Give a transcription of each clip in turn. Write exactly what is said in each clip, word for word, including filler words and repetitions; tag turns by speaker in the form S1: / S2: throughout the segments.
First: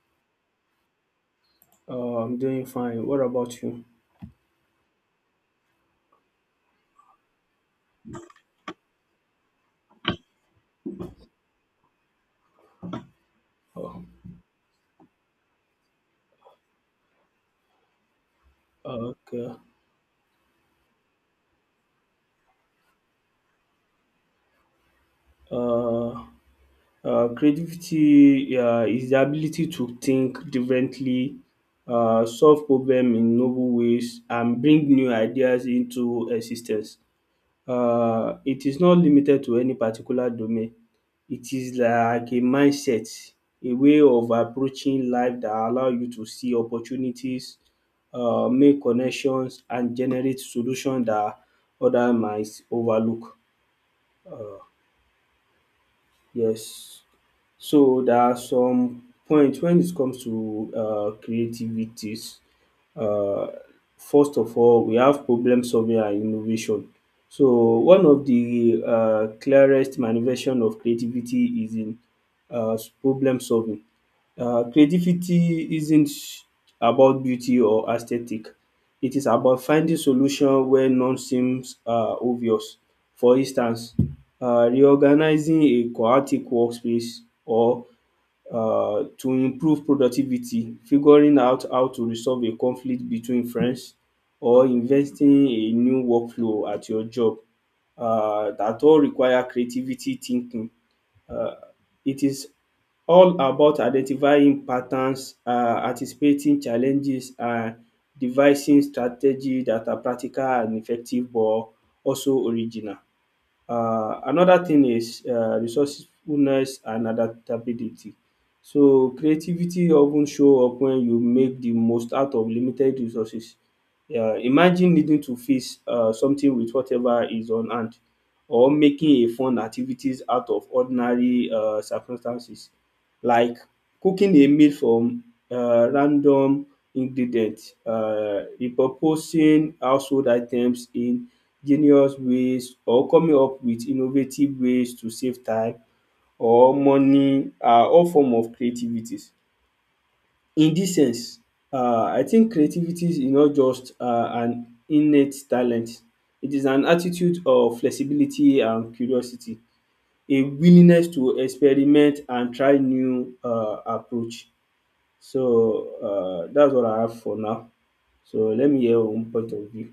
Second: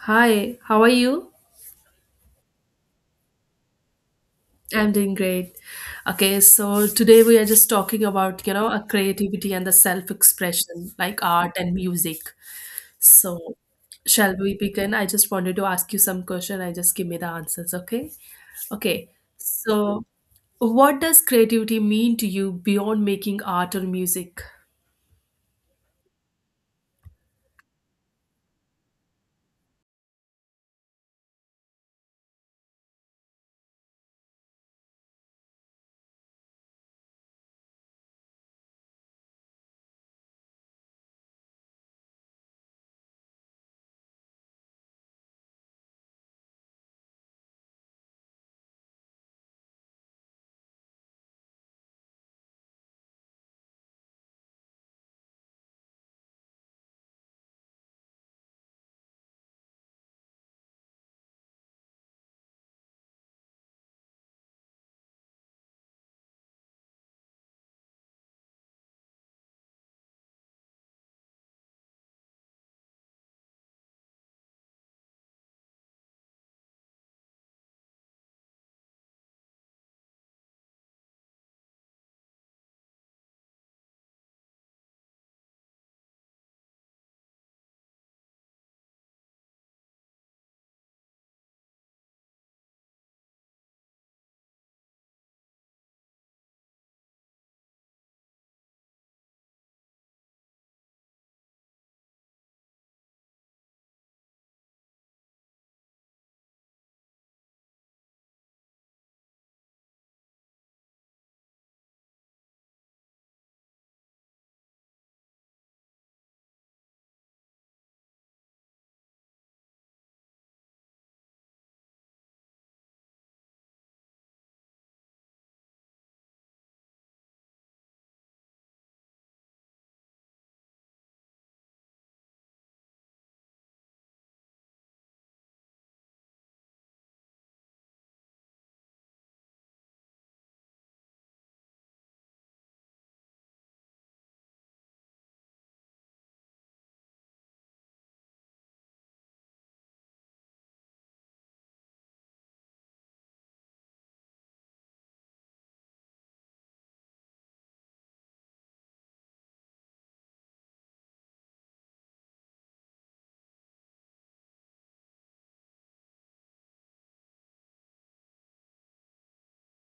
S1: Hi, how are you?
S2: Uh, I'm doing fine. What about you?
S1: I'm doing great. Okay, so today we are just talking about, you know, a creativity and the self-expression, like art and music. So,
S2: Oh,
S1: shall we begin? I just wanted to ask you some question. I just give me the answers, okay? Okay.
S2: okay.
S1: So, what does creativity mean to you beyond making art or music?
S2: Uh, uh, creativity uh, is the ability to think differently, uh, solve problems in novel ways, and bring new ideas into existence. Um it is not limited to any particular domain. It is like a mindset, a way of approaching life that allow you to see opportunities, um make connections and generate solution that other might overlook. Yes. So there are some points when it comes to uh, creativities. Uh, First of all, we have problem solving and innovation. So one of the uh, clearest manifestation of creativity is in uh, problem solving. Uh, creativity isn't about beauty or aesthetic. It is about finding solution where none seems um obvious. For instance, um reorganizing a chaotic workspace or um to improve productivity, figuring out how to resolve a conflict between friends or investing a new workflow at your job um that all require creativity thinking. um It is all about identifying patterns, um anticipating challenges and devising strategies that are practical and effective but also original. Uh, another thing is uh, resourcefulness and adaptability. So creativity often show up when you make the most out of limited resources. Uh, imagine needing to fix uh, something with whatever is on hand, or making a fun activities out of ordinary uh, circumstances, like cooking a meal from uh, random ingredients, uh, repurposing household items in genius ways or coming up with innovative ways to save time or money are all form of creativities. In this sense, um I think creativity is not just um an innate talent, it is an attitude of flexibility and curiosity, a willingness to experiment and try new um approach. So um dats what I have for now. So let me hear your own point of view.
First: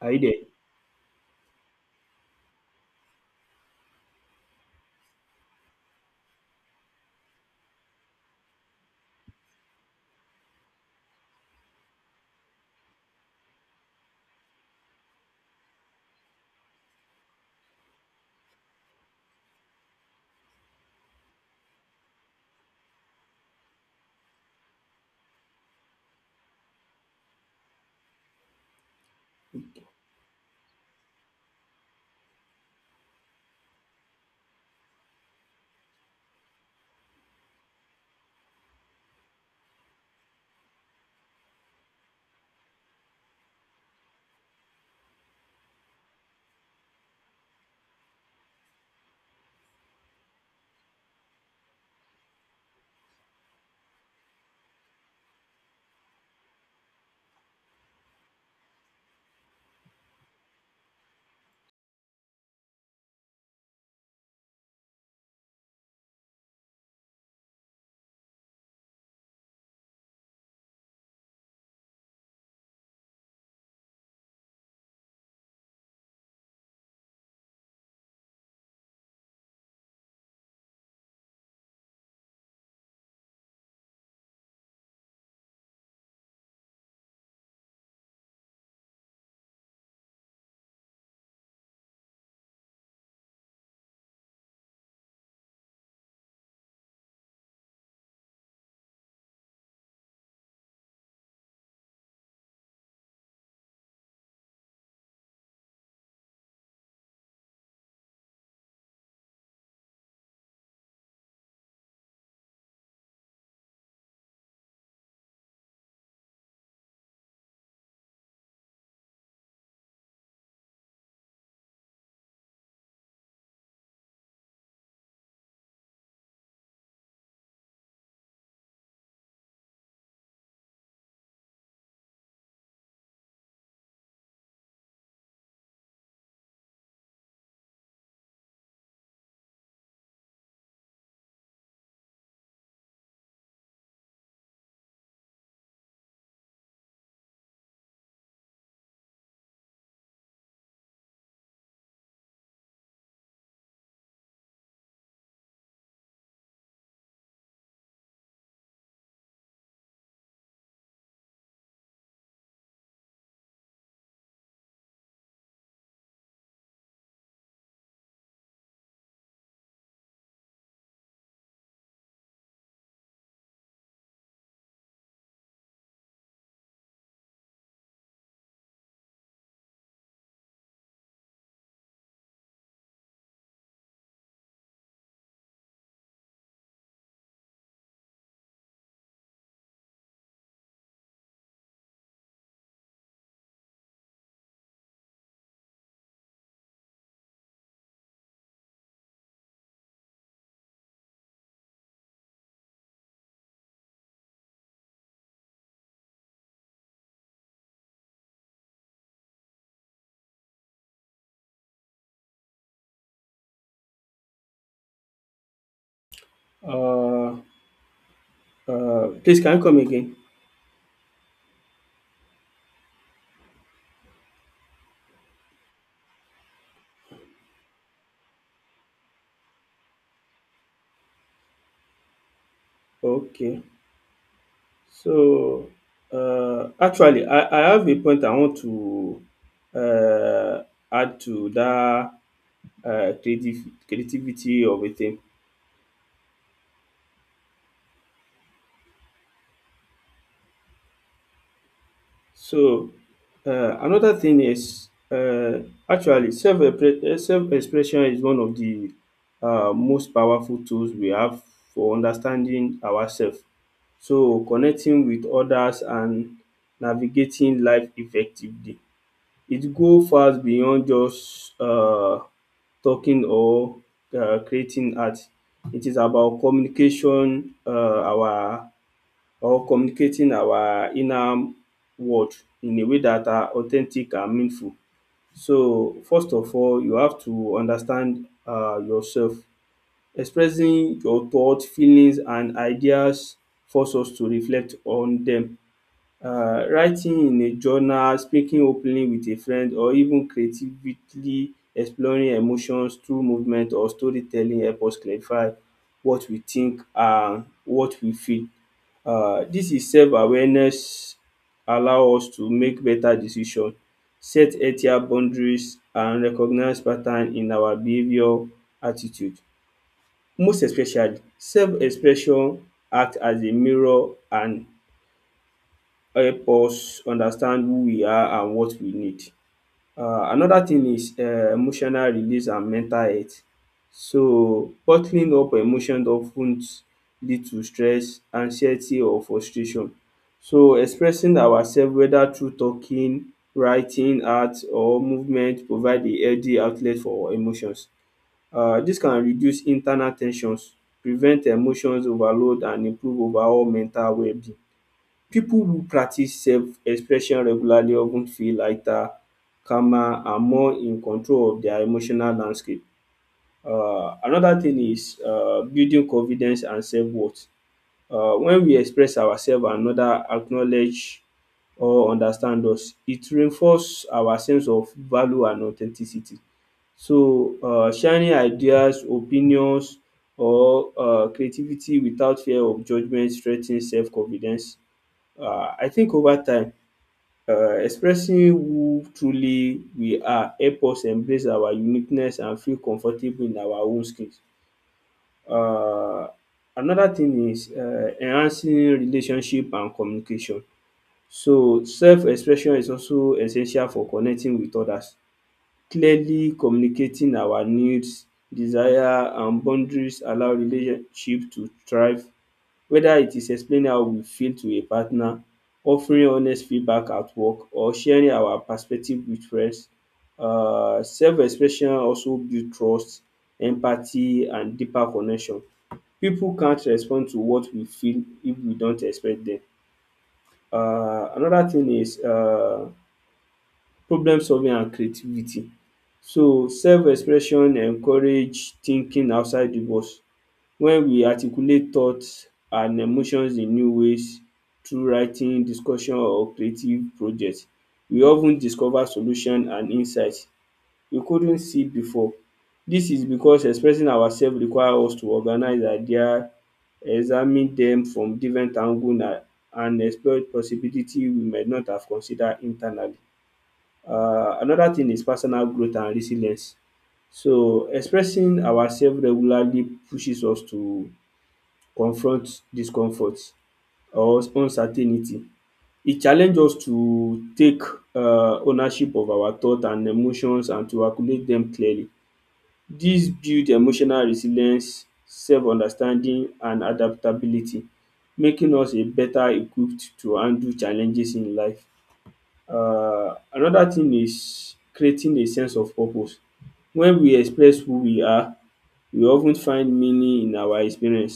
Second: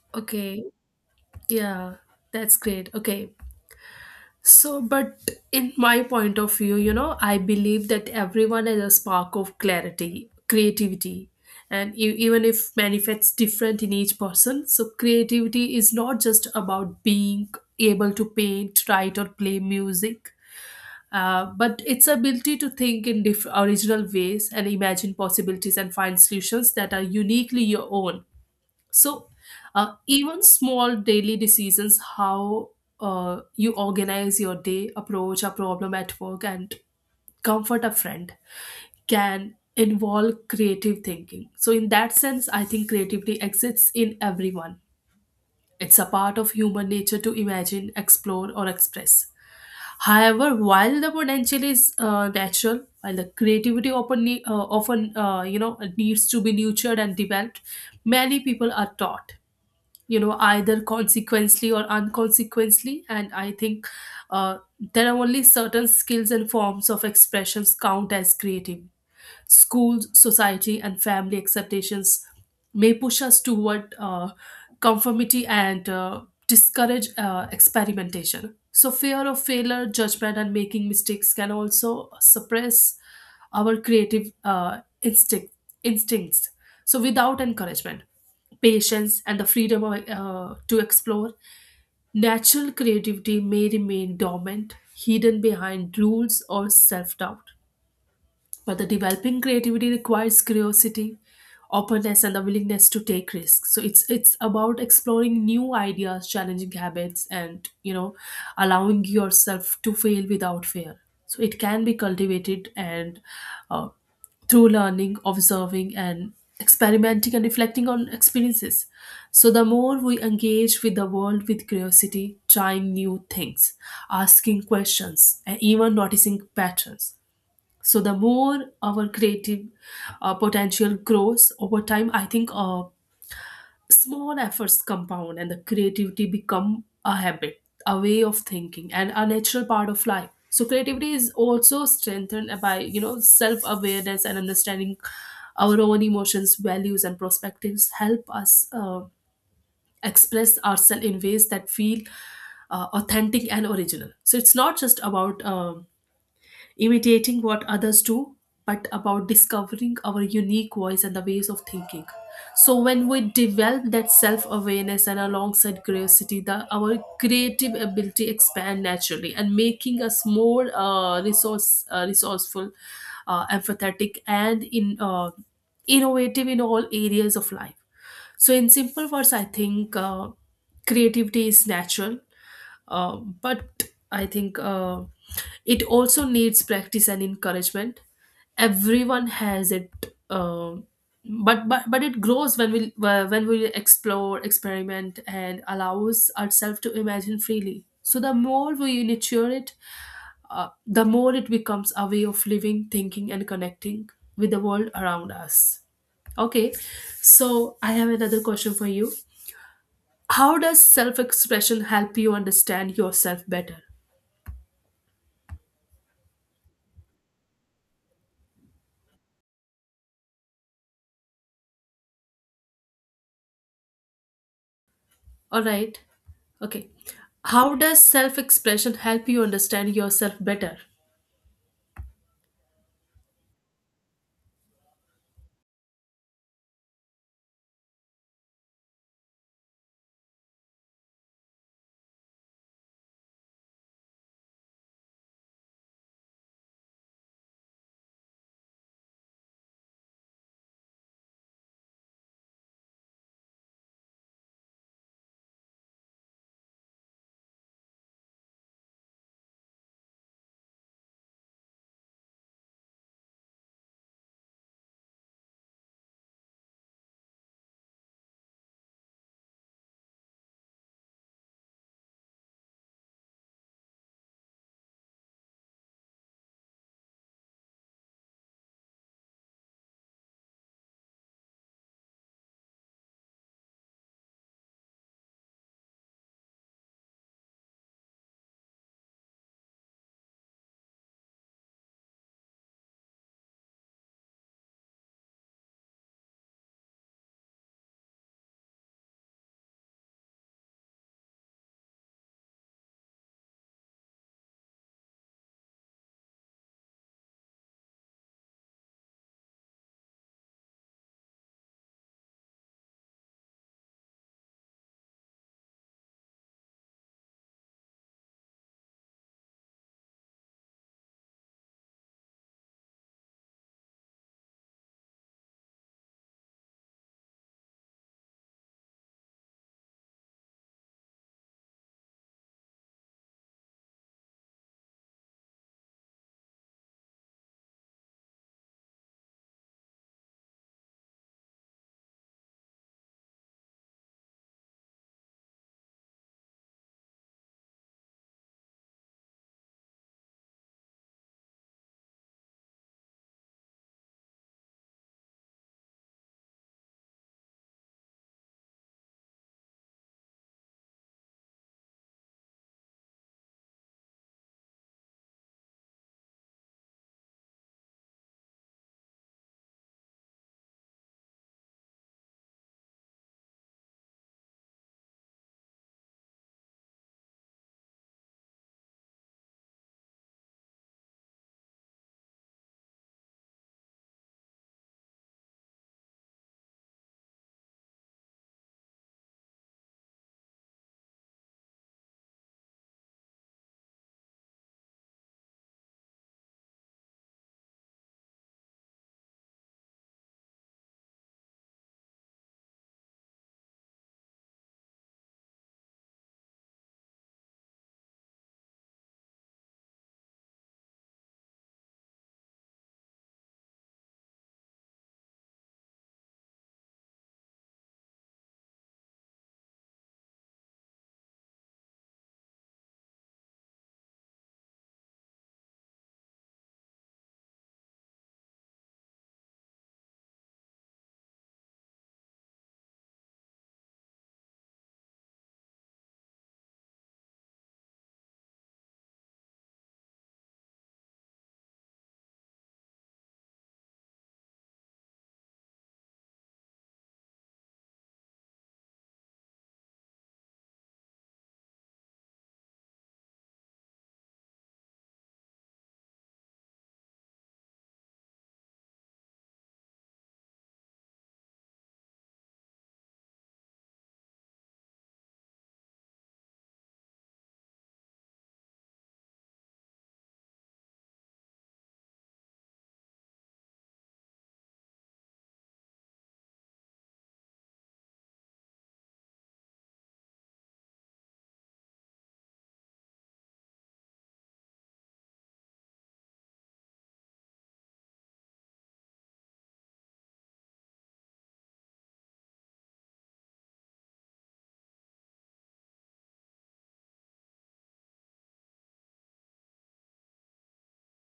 S2: Are you there?
S1: Okay. Yeah, that's great. Okay. So, but in my point of view, you know, I believe that everyone has a spark of clarity, creativity, and e- even if manifests different in each person, so creativity is not just about being able to paint, write, or play music. Uh, but its ability to think in diff- original ways and imagine possibilities and find solutions that are uniquely your own, so, uh, even small daily decisions, how uh, you organize your day, approach a problem at work, and comfort a friend can involve creative thinking. So, in that sense, I think creativity exists in everyone. It's a part of human nature to imagine, explore, or express. However, while the potential is uh, natural, while the creativity often, ne- uh, often uh, you know needs to be nurtured and developed, many people are taught you know either consequently or unconsequently, and I think uh, there are only certain skills and forms of expressions count as creative. Schools, society, and family acceptations may push us toward uh, conformity and uh, discourage uh, experimentation. So, fear of failure, judgment, and making mistakes can also suppress our creative uh, instinct, instincts. So, without encouragement, patience, and the freedom of, uh, to explore, natural creativity may remain dormant, hidden behind rules or self doubt. But the developing creativity requires curiosity, openness, and the willingness to take risks. So it's it's about exploring new ideas, challenging habits, and you know, allowing yourself to fail without fear. So it can be cultivated and uh, through learning, observing, and experimenting and reflecting on experiences. So, the more we engage with the world with curiosity, trying new things, asking questions, and even noticing patterns, so the more our creative uh, potential grows over time. I think uh, small efforts compound and the creativity become a habit, a way of thinking and a natural part of life. So creativity is also strengthened by you know self awareness, and understanding our own emotions, values and perspectives help us uh, express ourselves in ways that feel uh, authentic and original. So it's not just about um imitating what others do, but about discovering our unique voice and the ways of thinking. So when we develop that self-awareness and alongside curiosity, the our creative ability expand naturally and making us more uh, resource uh, resourceful, uh, empathetic, and in uh, innovative in all areas of life. So in simple words, I think uh, creativity is natural, uh, but I think uh, it also needs practice and encouragement. Everyone has it, uh, but but but it grows when we when we explore, experiment, and allows ourselves to imagine freely. So the more we nurture it, uh, the more it becomes a way of living, thinking, and connecting with the world around us. Okay, so I have another question for you. How does self expression help you understand yourself better?
S2: um um Please can you come again?
S1: All right. Okay. How does self expression help you understand yourself better?
S2: Okay. So, uh, actually, I, I have a point I want to uh, add to that uh, creative, creativity of a thing. So, uh, another thing is uh, actually self self expression is one of the uh, most powerful tools we have for understanding ourselves. So, connecting with others and navigating life effectively. It go far beyond just um talking or um creating art. It is about communication um our or communicating our inner world in a way that are authentic and meaningful. So first of all you have to understand um yourself. Expressing your thought, feelings and ideas force us to reflect on dem. Um writing in a journal, speaking openly with a friend or even creatively exploring emotions through movement or storytelling help us clarify what we think and what we feel. um Dis is self-awareness allow us to make better decision, set healthier boundaries and recognize pattern in our behaviour attitude. Most especially self-expression act as a mirror and help us understand who we are and what we need. um Another thing is um emotional release and mental health. So bottling up emotions of ten lead to stress, anxiety or frustration. So expressing ourself whether through talking, writing, art or movement provide a healthy outlet for emotions. um Dis can reduce internal ten sions, prevent emotions overload and improve overall mental wellbeing. People who practice self-expression regularly of ten feel lighter, calmer and more in control of their emotional landscape. um Another thing is um building confidence and self-worth. um When we express ourselves and others acknowledge or understand us, it reinforce our sense of value and authenticity. So um sharing ideas, opinions or um creativity without fear of judgement strengthen self-confidence. um I think over time um expressing who truly we are help us embrace our uniqueness and feel comfortable in our own skins. um Another thing is um enhancing relationship and communication. So self-expression is also essential for connecting with others. Clearly communicating our needs, desire and boundaries allow relationship to thrive whether it is explaining how we feel to a partner, offering honest feedback at work or sharing our perspective with friends. um Self-expression also build trust, empathy and deeper connection. Pipu can't respond to what we feel if we don't express dem. um Another thing is um problem solving and creativity. So self-expression encourage thinking outside the box when we articulate thoughts and emotions in new ways through writing, discussion or creative project, we of ten discover solution and insight we couldn't see before. Dis is because expressing ourself require us to organize idea, examine dem from different angle and and explore possibility we might not have consider internally. um Another thing is personal growth and resilience. So expressing ourself regularly pushes us to confront discomfort or uncertainty. E challenge us to take um ownership of our thought and emotions and to calculate dem clearly. Dis build emotional resilience, self-understanding and adaptability making us a better equipped to handle challenges in life. Um another thing is creating a sense of purpose. When we express who we are, we of ten find meaning in our experience.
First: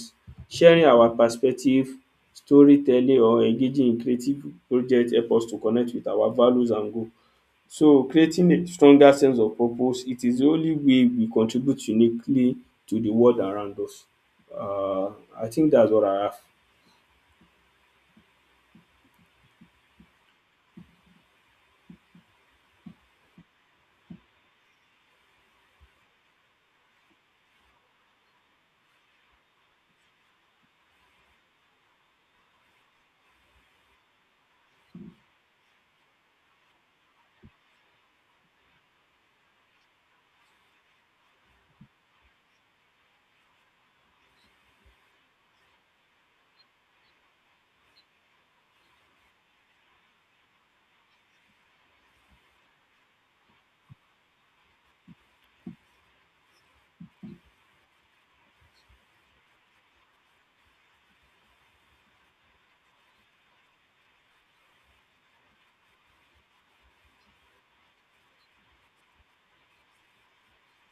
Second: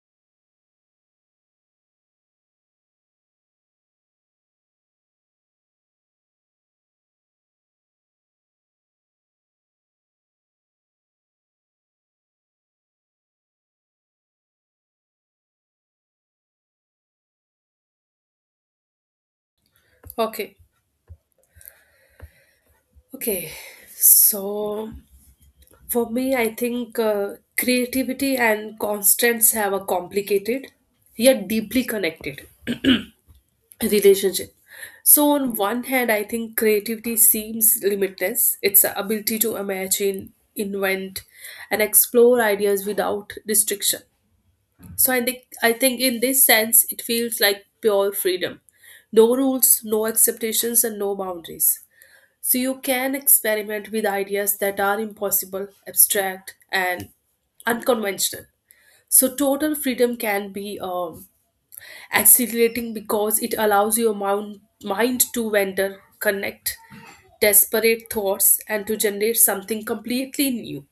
S2: Sharing our perspective, storytelling or engaging in creative project help us to connect with our values and goal. So creating a stronger sense of purpose, it is the only way we contribute uniquely to the world around us. um I think that's all I have.
S1: Okay. Okay. So for me, I think uh, creativity and constants have a complicated yet deeply connected relationship. So on one hand, I think creativity seems limitless. It's ability to imagine, invent, and explore ideas without restriction. So I think I think in this sense it feels like pure freedom. No rules, no expectations and no boundaries. So you can experiment with ideas that are impossible, abstract and unconventional. So total freedom can be um, exhilarating because it allows your moun- mind to wander, connect desperate thoughts and to generate something completely new.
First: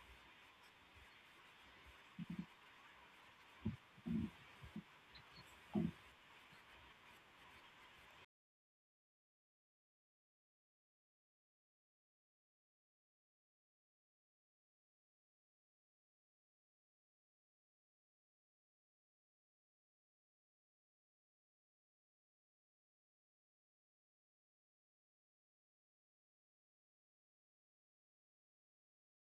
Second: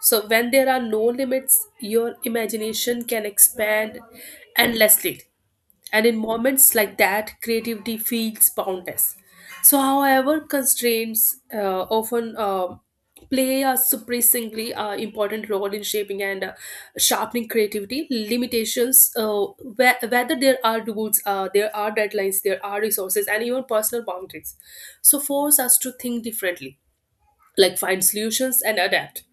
S1: So, when there are no limits, your imagination can expand endlessly. And in moments like that, creativity feels boundless. So, however, constraints uh, often uh, play a surprisingly uh, important role in shaping and uh, sharpening creativity. Limitations, uh, whe- whether there are rules, uh, there are deadlines, there are resources, and even personal boundaries. So, force us to think differently, like find solutions and adapt.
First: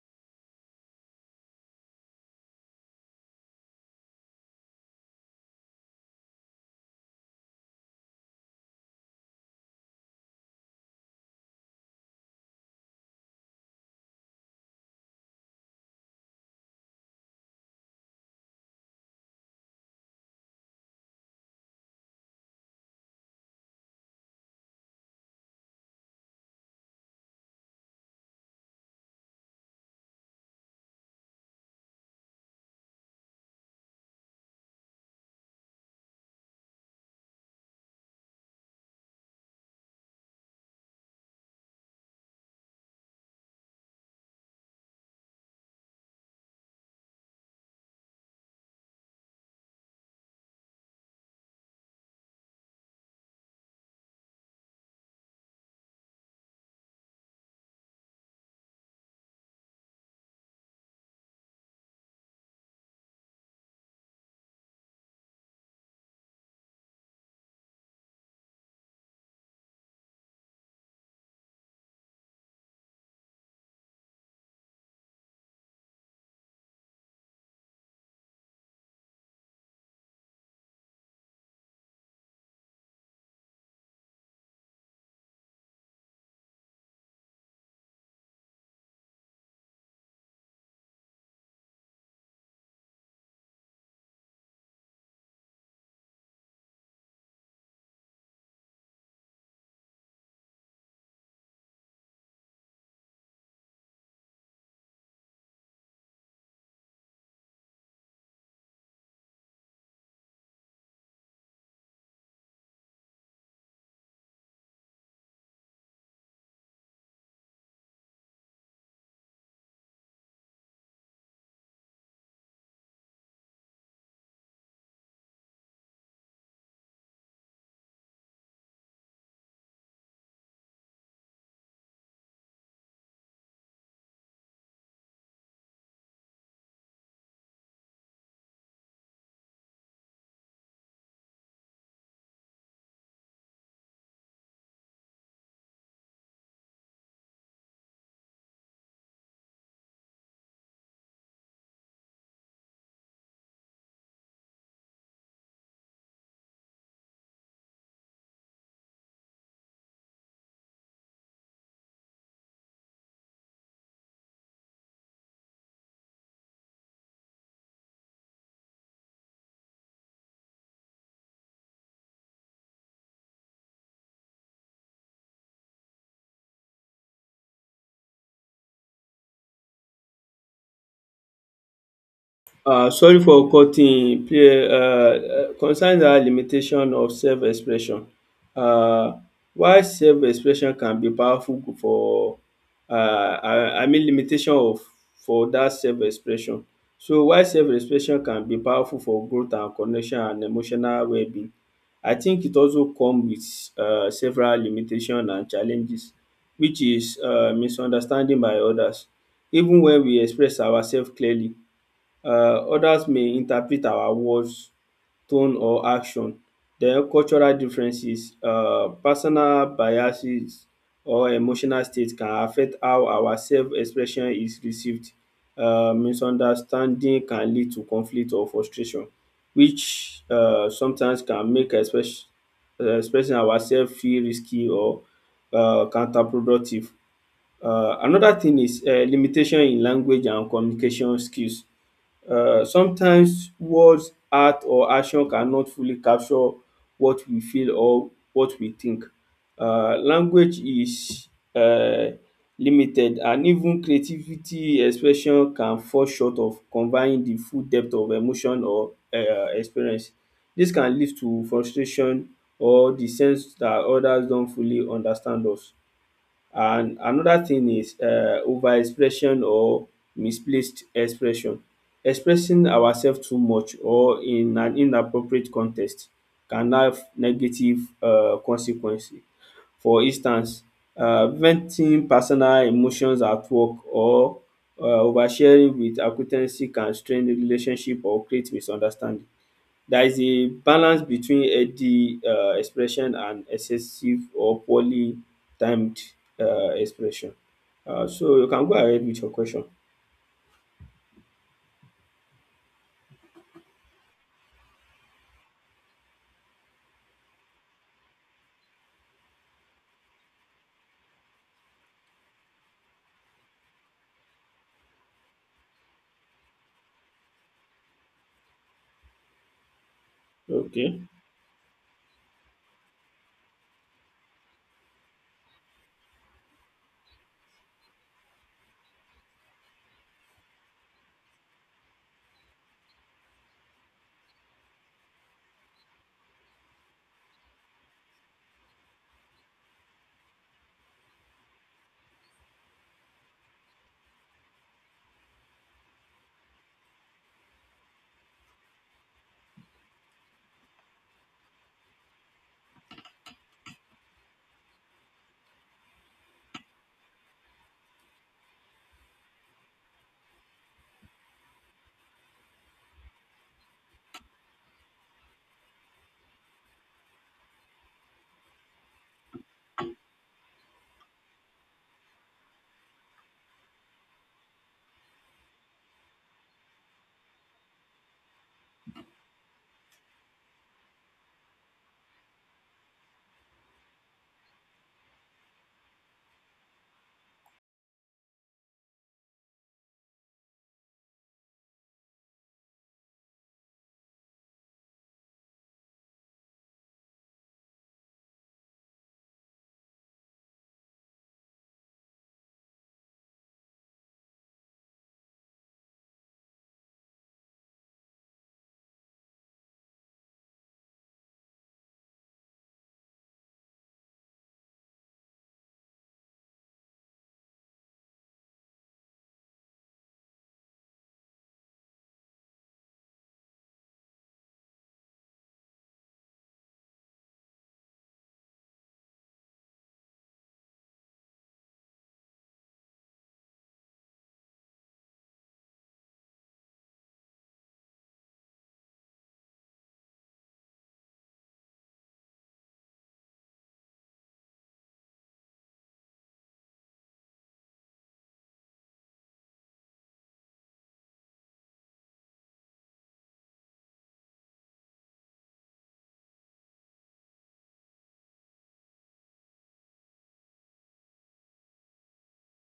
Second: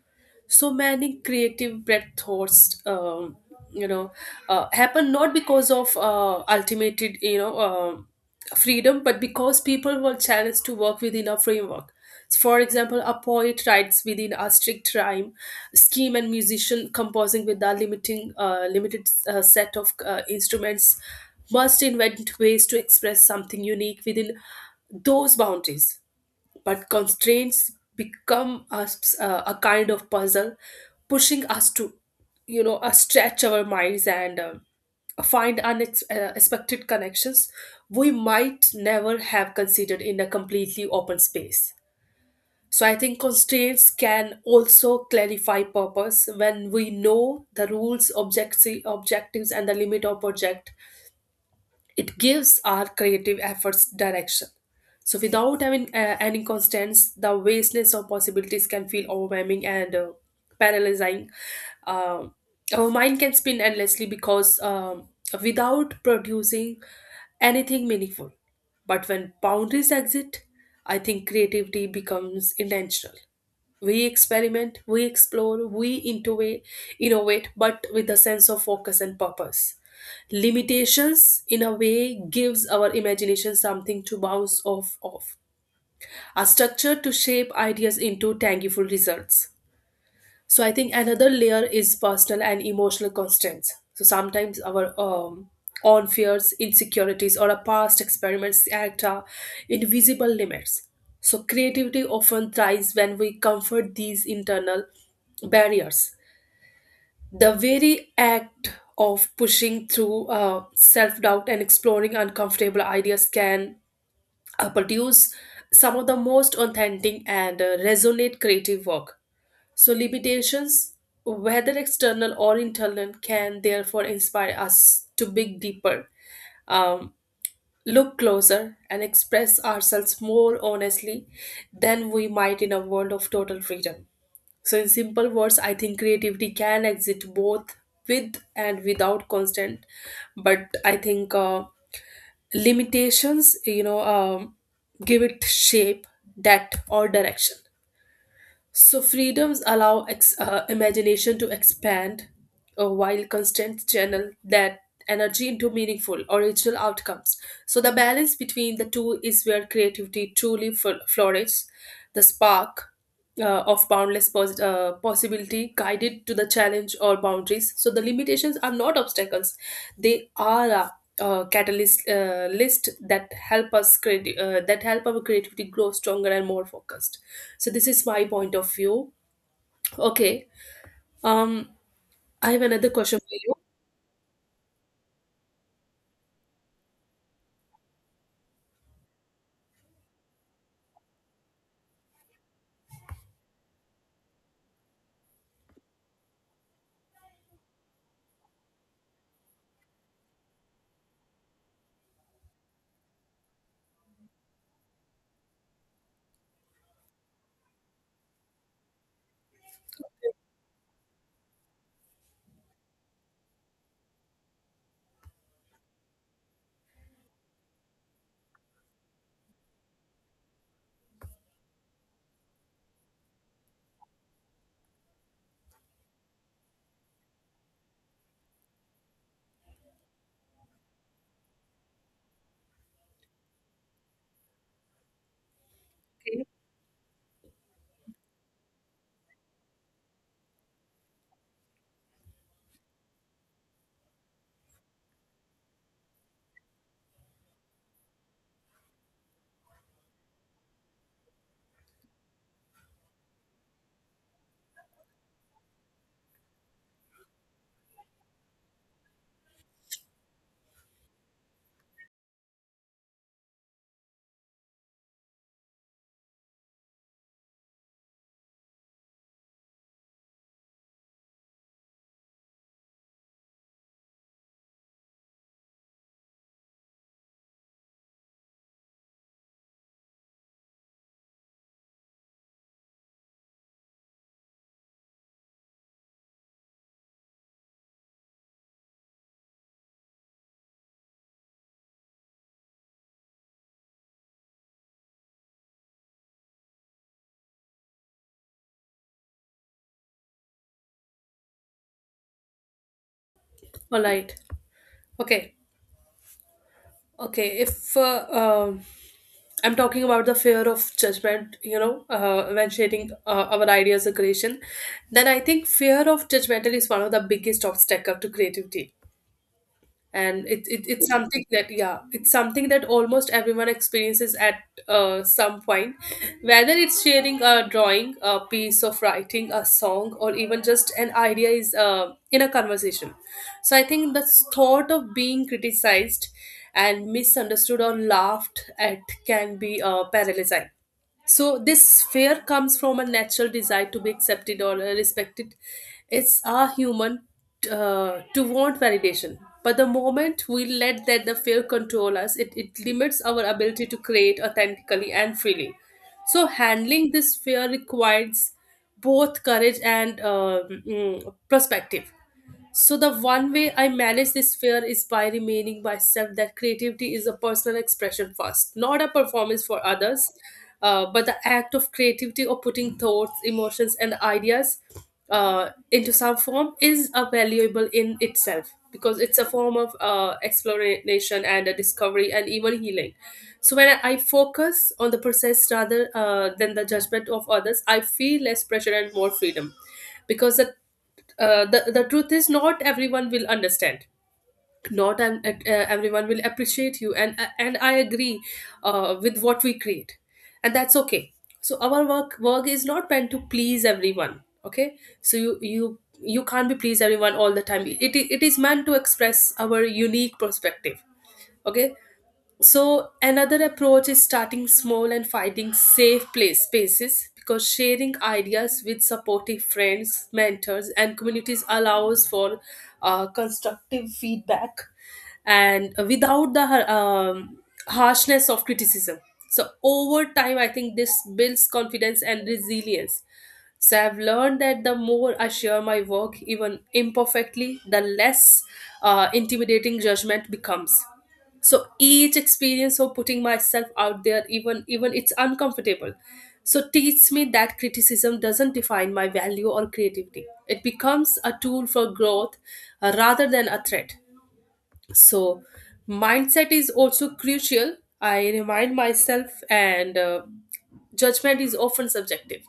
S1: So many creative breakthroughs um, you know uh, happen not because of uh, ultimate you know um freedom but because people were challenged to work within a framework. For example, a poet writes within a strict rhyme scheme and musician composing with a limiting uh, limited uh, set of uh, instruments must invent ways to express something unique within those boundaries. But constraints become us uh, a kind of puzzle pushing us to you know uh, stretch our minds and um, find unexpected connections we might never have considered in a completely open space. So I think constraints can also clarify purpose. When we know the rules, objects objectives and the limit of project, it gives our creative efforts direction. So, without having uh, any constants, the vastness of possibilities can feel overwhelming and uh, paralyzing. Um our mind can spin endlessly because um, without producing anything meaningful. But when boundaries exist, I think creativity becomes intentional. We experiment, we explore, we innovate innovate, but with a sense of focus and purpose. Limitations in a way gives our imagination something to bounce off of, a structure to shape ideas into tangible results. So I think another layer is personal and emotional constraints. So sometimes our um, own fears, insecurities, or our past experiments act uh, invisible limits. So creativity often thrives when we comfort these internal barriers. The very act of pushing through uh, self doubt and exploring uncomfortable ideas can uh, produce some of the most authentic and uh, resonate creative work. So limitations, whether external or internal, can therefore inspire us to dig deeper, um, look closer, and express ourselves more honestly than we might in a world of total freedom. So, in simple words, I think creativity can exist both with and without constant, but I think uh, limitations, you know, um, give it shape, depth, or direction. So freedoms allow ex- uh, imagination to expand, uh, while constraints channel that energy into meaningful, original outcomes. So the balance between the two is where creativity truly fl- flourishes. The spark uh, of boundless pos- uh, possibility guided to the challenge or boundaries. So the limitations are not obstacles; they are a uh, catalyst uh, list that help us create uh, that help our creativity grow stronger and more focused. So this is my point of view. Okay. um I have
S2: um
S1: another
S2: Sorry
S1: question for
S2: for
S1: you.
S2: cutting. Um concerning dat limitation of self expression, um why self expression can be powerful for um I I mean limitation of for dat self expression. So why self expression can be powerful for growth and connection and emotional wellbeing. I think it also come with um several limitation and challenges, which is um misunderstanding by others. Even when we express ourself clearly, um others may interpret our words, tone or action. Then cultural differences, um personal biases or emotional state can affect how our self expression is received. um Misunderstanding can lead to conflict or frustration which um sometimes can make express uh, expressing ourself feel risky or um
S1: Okay.
S2: counterproductive. um Another thing is um limitation in language and communication skills. Um sometimes words, art or action cannot fully capture what we feel or what we think. um Language is um limited and even creativity expression can fall short of conveying the full depth of emotion or um experience. Dis can lead to frustration or the sense dat others don't fully understand us. And another thing is um overexpression or misplaced expression. Expressing ourselves too much or in an inappropriate context can have negative um consequences. For instance, um venting personal emotions at work or um oversharing with acquaintances can strain the relationship or create misunderstanding. There is a balance between healthy um expression and excessive or poorly timed um expression. um So you can go ahead with your question.
S1: All right. Okay. Okay, if uh, um I'm talking about the fear of judgment, you know, uh, when sharing uh, our ideas or creation. Then I think fear of judgmental is one of the biggest obstacle to creativity, and it, it
S2: Okay.
S1: it's something that yeah, it's something that almost everyone experiences at uh, some point, whether it's sharing a drawing, a piece of writing, a song or even just an idea is uh, in a conversation. So I think the thought of being criticized and misunderstood or laughed at can be uh, paralyzing. So this fear comes from a natural desire to be accepted or uh, respected. It's our human uh, to want validation. But the moment we let that the fear control us, it, it limits our ability to create authentically and freely. So handling this fear requires both courage and um, mm, perspective. So the one way I manage this fear is by remaining myself that creativity is a personal expression first, not a performance for others, uh, but the act of creativity or putting thoughts, emotions, and ideas uh, into some form is a valuable in itself, because it's a form of uh, exploration and a discovery and even healing. So when I I focus on the process rather uh, than the judgment of others, I feel less pressure and more freedom, because the uh, the the truth is not everyone will understand, not um, uh, uh, everyone will appreciate you and uh, and I agree uh, with what we create, and that's okay. So our work work is not meant to please everyone, okay? So you you you can't be please everyone all the time. It, it is meant to express our unique perspective, okay? So another approach is starting small and finding safe place spaces, because sharing ideas with supportive friends, mentors, and communities allows for uh, constructive feedback and without the um, harshness of criticism. So over time, I think this builds confidence and resilience. So I've learned that the more I share my work, even imperfectly, the less uh, intimidating judgment becomes. So each experience of putting myself out there, even even it's uncomfortable, so teaches me that criticism doesn't define my value or creativity. It becomes a tool for growth uh, rather than a threat. So mindset is also crucial. I remind myself, and uh, judgment is often subjective.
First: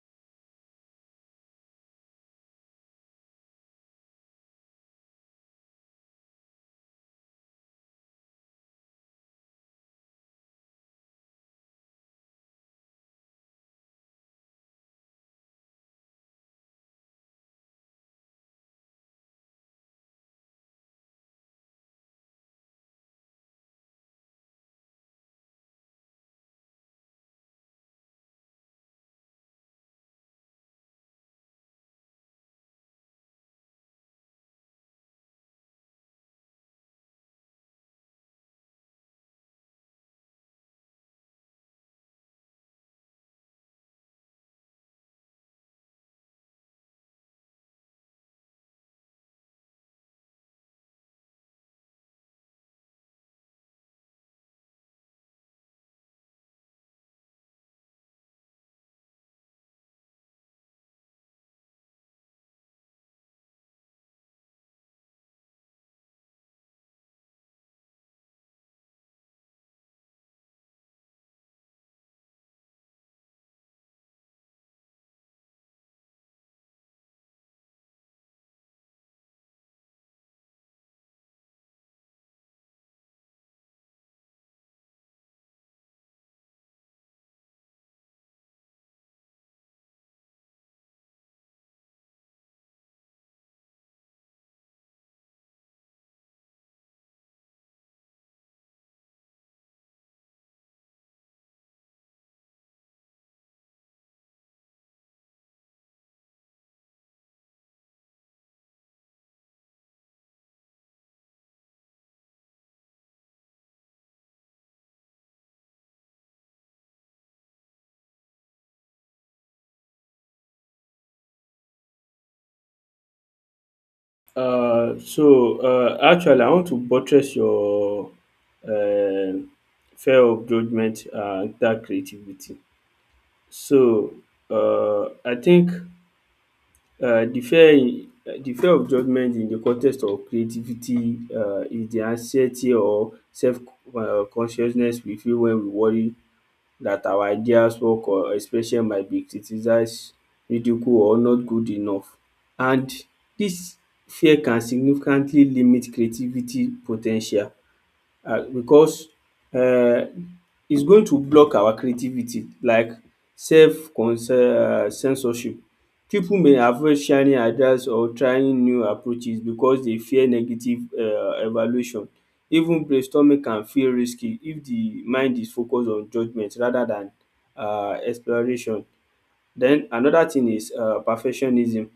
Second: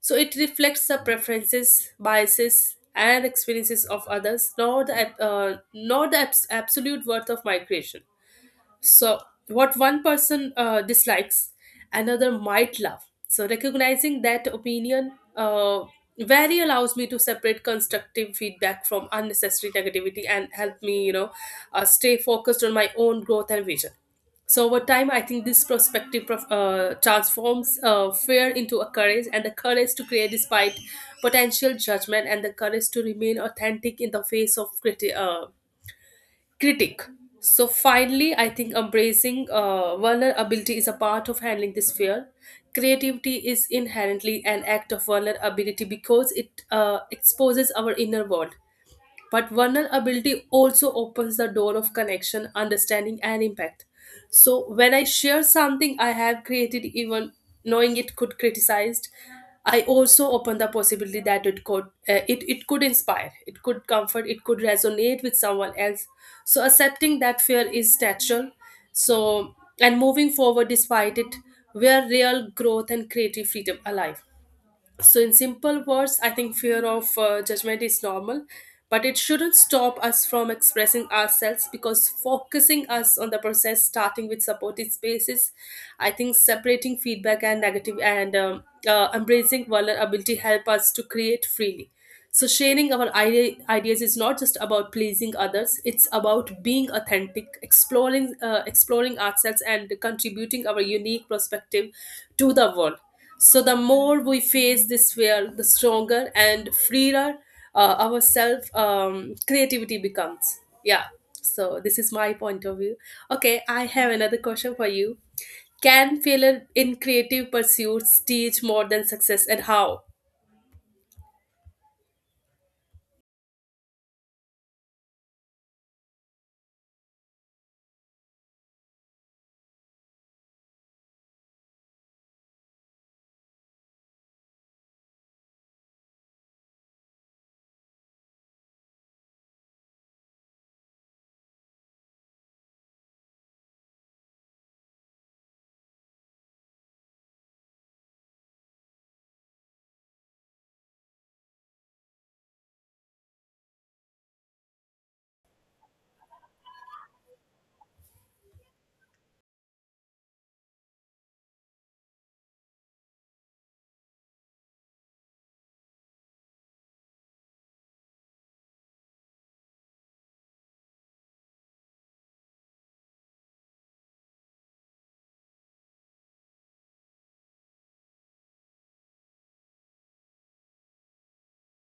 S1: So it reflects the preferences, biases, and experiences of others, nor the ab- uh, nor the abs- absolute worth of my creation. So, what one person uh, dislikes, another might love. So, recognizing that opinion, uh, very, allows me to separate constructive feedback from unnecessary negativity and help me, you know, uh, stay focused on my own growth and vision. So, over time, I think this perspective prof- uh, transforms uh, fear into a courage, and the courage to create despite potential judgment, and the courage to remain authentic in the face of criti- uh, critic. So finally, I think embracing uh, vulnerability is a part of handling this fear. Creativity is inherently an act of vulnerability because it uh, exposes our inner world. But vulnerability also opens the door of connection, understanding, and impact. So when I share something I have created, even knowing it could criticized, I also open the possibility that it could uh, it it could inspire, it could comfort, it could resonate with someone else. So accepting that fear is natural. So and moving forward despite it, where real growth and creative freedom alive. So, in simple words, I think fear of uh, judgment is normal, but it shouldn't stop us from expressing ourselves. Because focusing us on the process, starting with supportive spaces, I think separating feedback and negative and um, uh, embracing vulnerability help us to create freely. So sharing our idea, ideas is not just about pleasing others; it's about being authentic, exploring uh, exploring ourselves, and contributing our unique perspective to the world. So the more we face this fear, the stronger and freer uh, our self um, creativity becomes. Yeah. So this is my point of view. Okay, I have another question for you. Can failure in creative pursuits teach more than success, and how?
S2: Um so um actually I want to buttress your um fear of judgement and dat creativity. So um I think um the fear in uh, the fear of judgement in the context of creativity um is the anxiety or self um consciousness we feel when we worry that our ideas, work or expression might be criticized, ridiculed or not good enough, and dis fear can significantly limit creativity po ten tial uh, because um it's going to block our creativity like self um censorship. Pipu may avoid sharing ideas or trying new approaches because dey fear negative um evaluation. Even brainstorming can feel risky if the mind is focus on judgement rather than um exploration. Then another thing is um perfectionism.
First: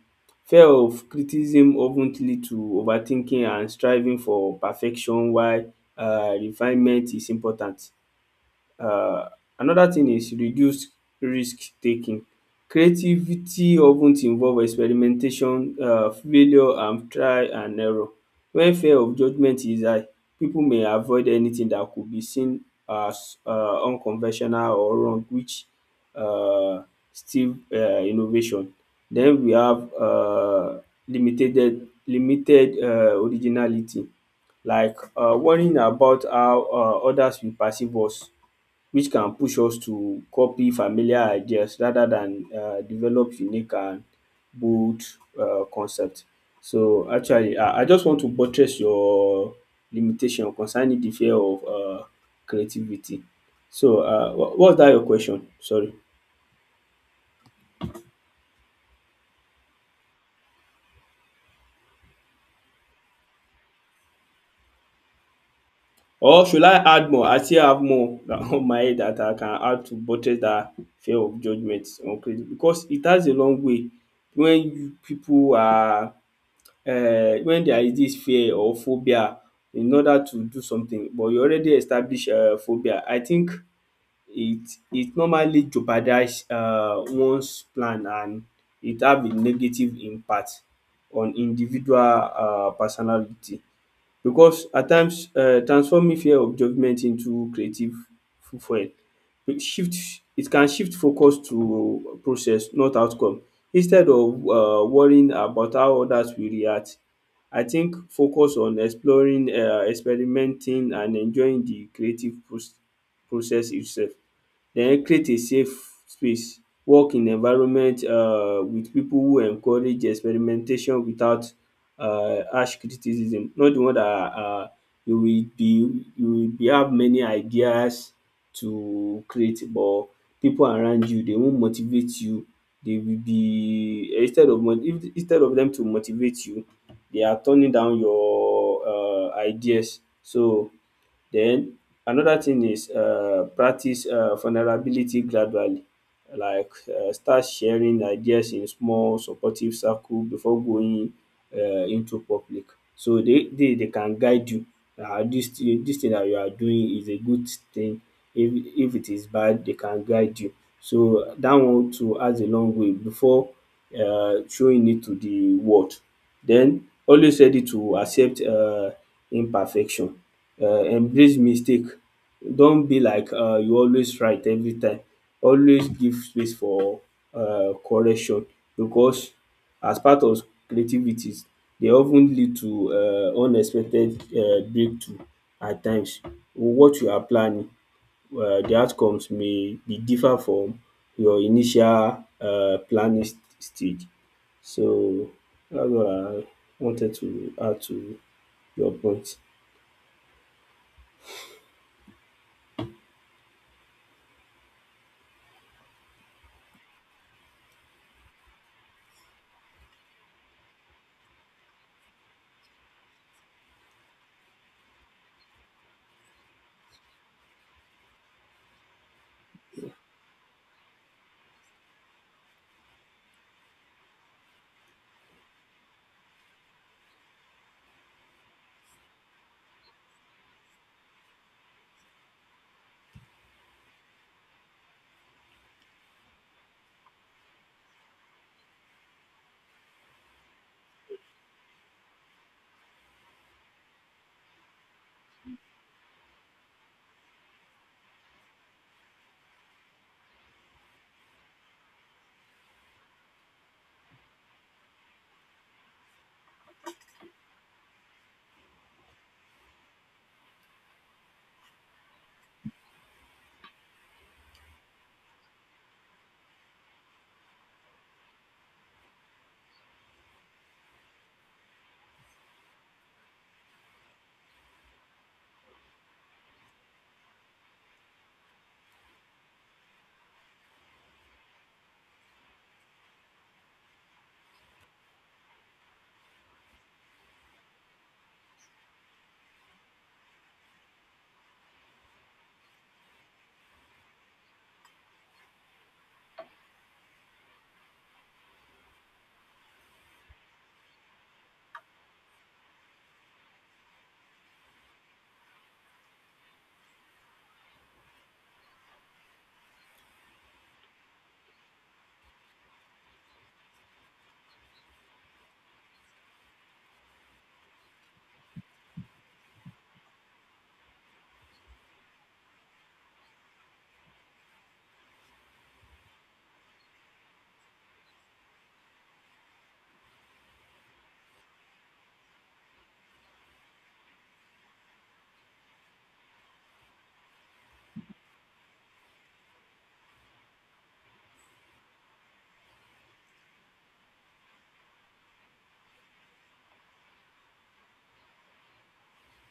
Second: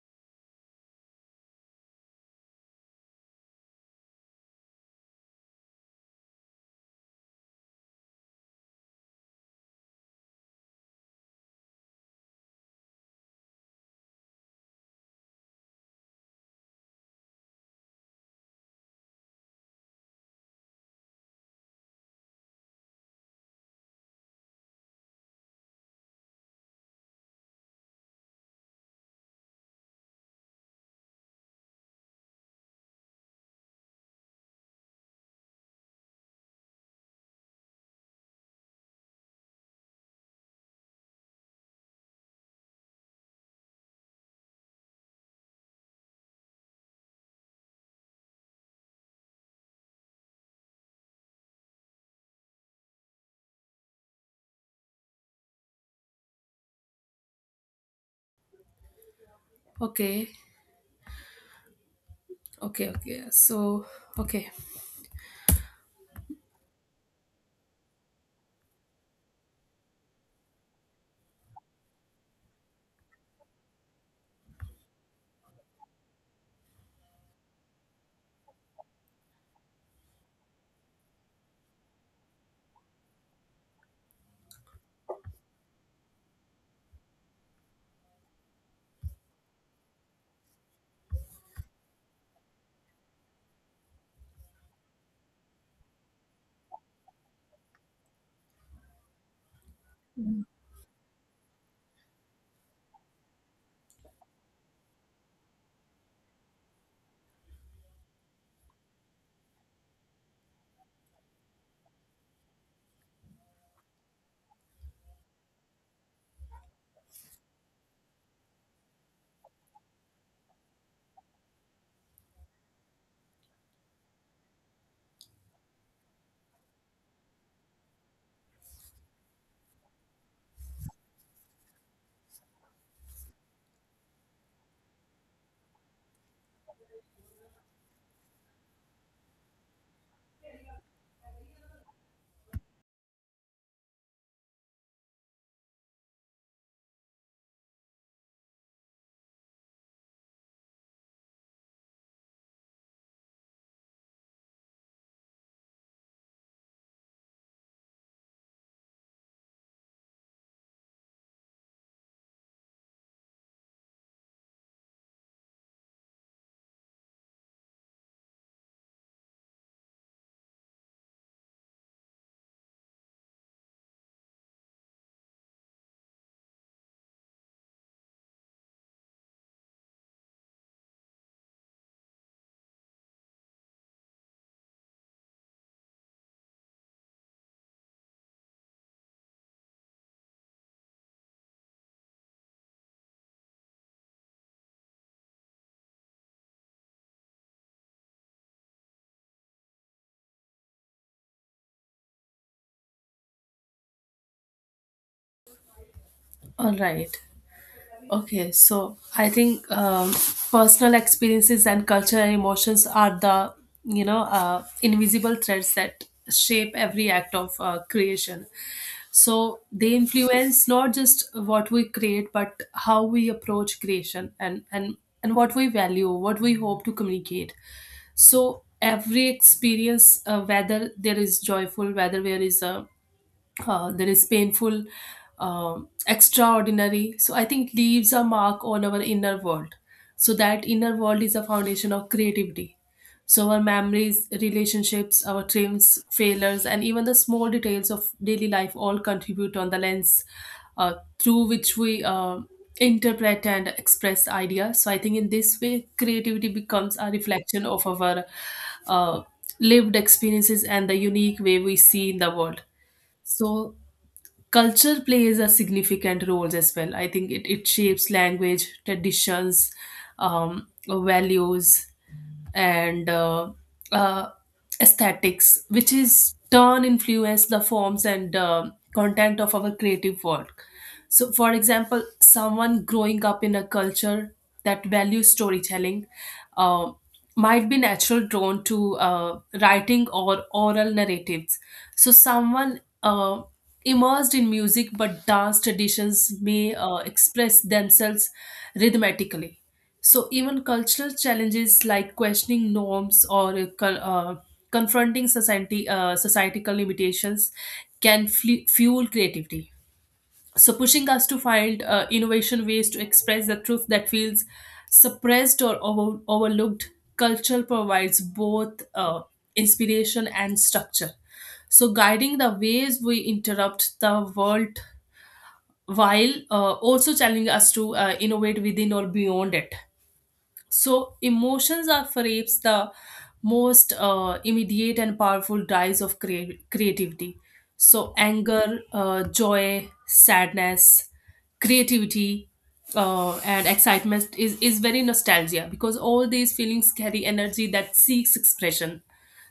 S2: Fear of criticism of ten lead to overthinking and striving for perfection while um refinement is important. um Another thing is reduce risk taking. Creativity often ten involve experimentation, um failure and try and error. When fear of judgement is high, people may avoid anything that could be seen as um unconventional or wrong which um still um innovation. Then we have um limited limited um originality, like um worrying about how um others will perceive us which can push us to copy familiar ideas rather than um develop unique and bold um concept. So actually I I just want to buttress your limitation concerning de fear of um creativity. So um what's dat your question? Sorry,
S1: Okay. Okay, okay. So, okay.
S2: or should I add more? I still have more on my head dat I can add to buttress dat fear of judgement on creative because it has a long way when pipu are um when there is this fear or phobia in order to do something but you already establish um phobia. I think it it normally jeopardize um one's plan and it have a negative impact on individual um personality. Because at times um transforming fear of judgement into creative fuel. It shift it can shift focus to process not outcome. Instead of um worrying about how others will react, I think focus on exploring, um experimenting and enjoying the creative proc- process itself. Den create a safe space. Work in environment um with pipu who encourage experimentation without um harsh criticism. Not the one dat are you will be you will be have many ideas to create but pipu around you dey won motivate you. They will be instead of mo- if- instead of dem to motivate you, they are turning down your um ideas. So then another thing is um practice um vulnerability gradually, like um start sharing ideas in small supportive circle before going um into public. So they they they can guide you. Um this thing dis thing dat you are doing is a good thing, if if it is bad they can guide you. So dat one too has a long way before um showing it to the world. Then always ready to accept um imperfection, um embrace mistake. Don't be like um you always right every time; always give space for uh, correction because as part of creativities they often lead to uh, unexpected uh, breakthrough at times. What you are planning, um the outcomes may be differ from your initial uh, planning st- stage. So that's what I wanted to add to your point.
S1: All right. Okay, so I think um, personal experiences and cultural emotions are the, you know, uh, invisible threads that shape every act of uh, creation. So they influence not just what we create, but how we approach creation, and and and what we value, what we hope to communicate. So every experience, uh, whether there is joyful, whether there is a uh, there is painful, um, extraordinary. So I think leaves a mark on our inner world. So that inner world is a foundation of creativity. So our memories, relationships, our dreams, failures, and even the small details of daily life all contribute on the lens uh, through which we uh, interpret and express ideas. So I think in this way, creativity becomes a reflection of our uh, lived experiences and the unique way we see in the world. So culture plays a significant role as well. I think it, it shapes language, traditions, um, values and uh, uh, aesthetics, which is turn influence the forms and uh, content of our creative work. So, for example, someone growing up in a culture that values storytelling uh, might be natural drawn to uh, writing or oral narratives. So, someone uh, immersed in music but dance traditions may uh, express themselves rhythmically. So even cultural challenges like questioning norms or uh, cul- uh, confronting society uh, societal limitations can fle- fuel creativity. So pushing us to find uh, innovation ways to express the truth that feels suppressed or over- overlooked. Culture provides both uh, inspiration and structure. So guiding the ways we interrupt the world while uh, also challenging us to uh, innovate within or beyond it. So, emotions are perhaps the most uh, immediate and powerful drives of crea- creativity. So, anger, uh, joy, sadness, creativity, uh, and excitement is, is very nostalgia, because all these feelings carry energy that seeks expression.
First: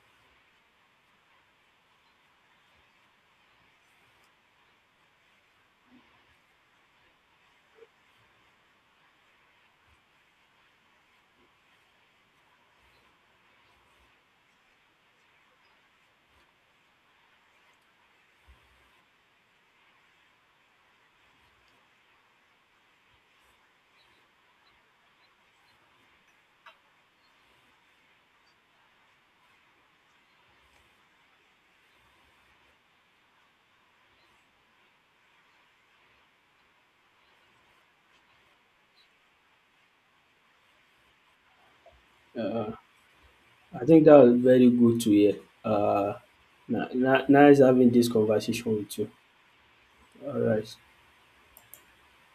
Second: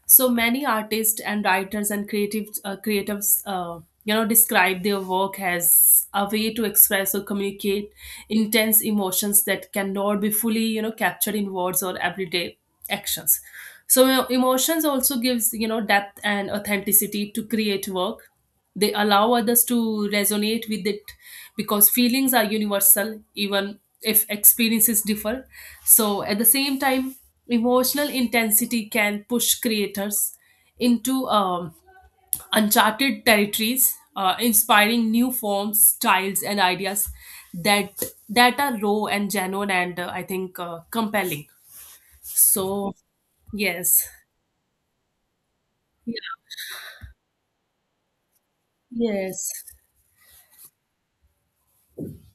S1: So many artists and writers and creative uh, creatives uh, you know describe their work as a way to express or communicate intense emotions that cannot be fully, you know captured in words or everyday actions. So, you know, emotions also gives, you know depth and authenticity to create work. They allow others to resonate with it because feelings are universal, even if experiences differ. So at the same time, emotional intensity can push creators into um, uncharted territories, uh, inspiring new forms, styles, and ideas that that are raw and genuine and, uh, I think, uh, compelling.
S2: um
S1: so
S2: I think
S1: yes
S2: that was very good to hear. Uh,
S1: yeah,
S2: ni ni- Nice having this conversation with you.
S1: Yes.
S2: All right.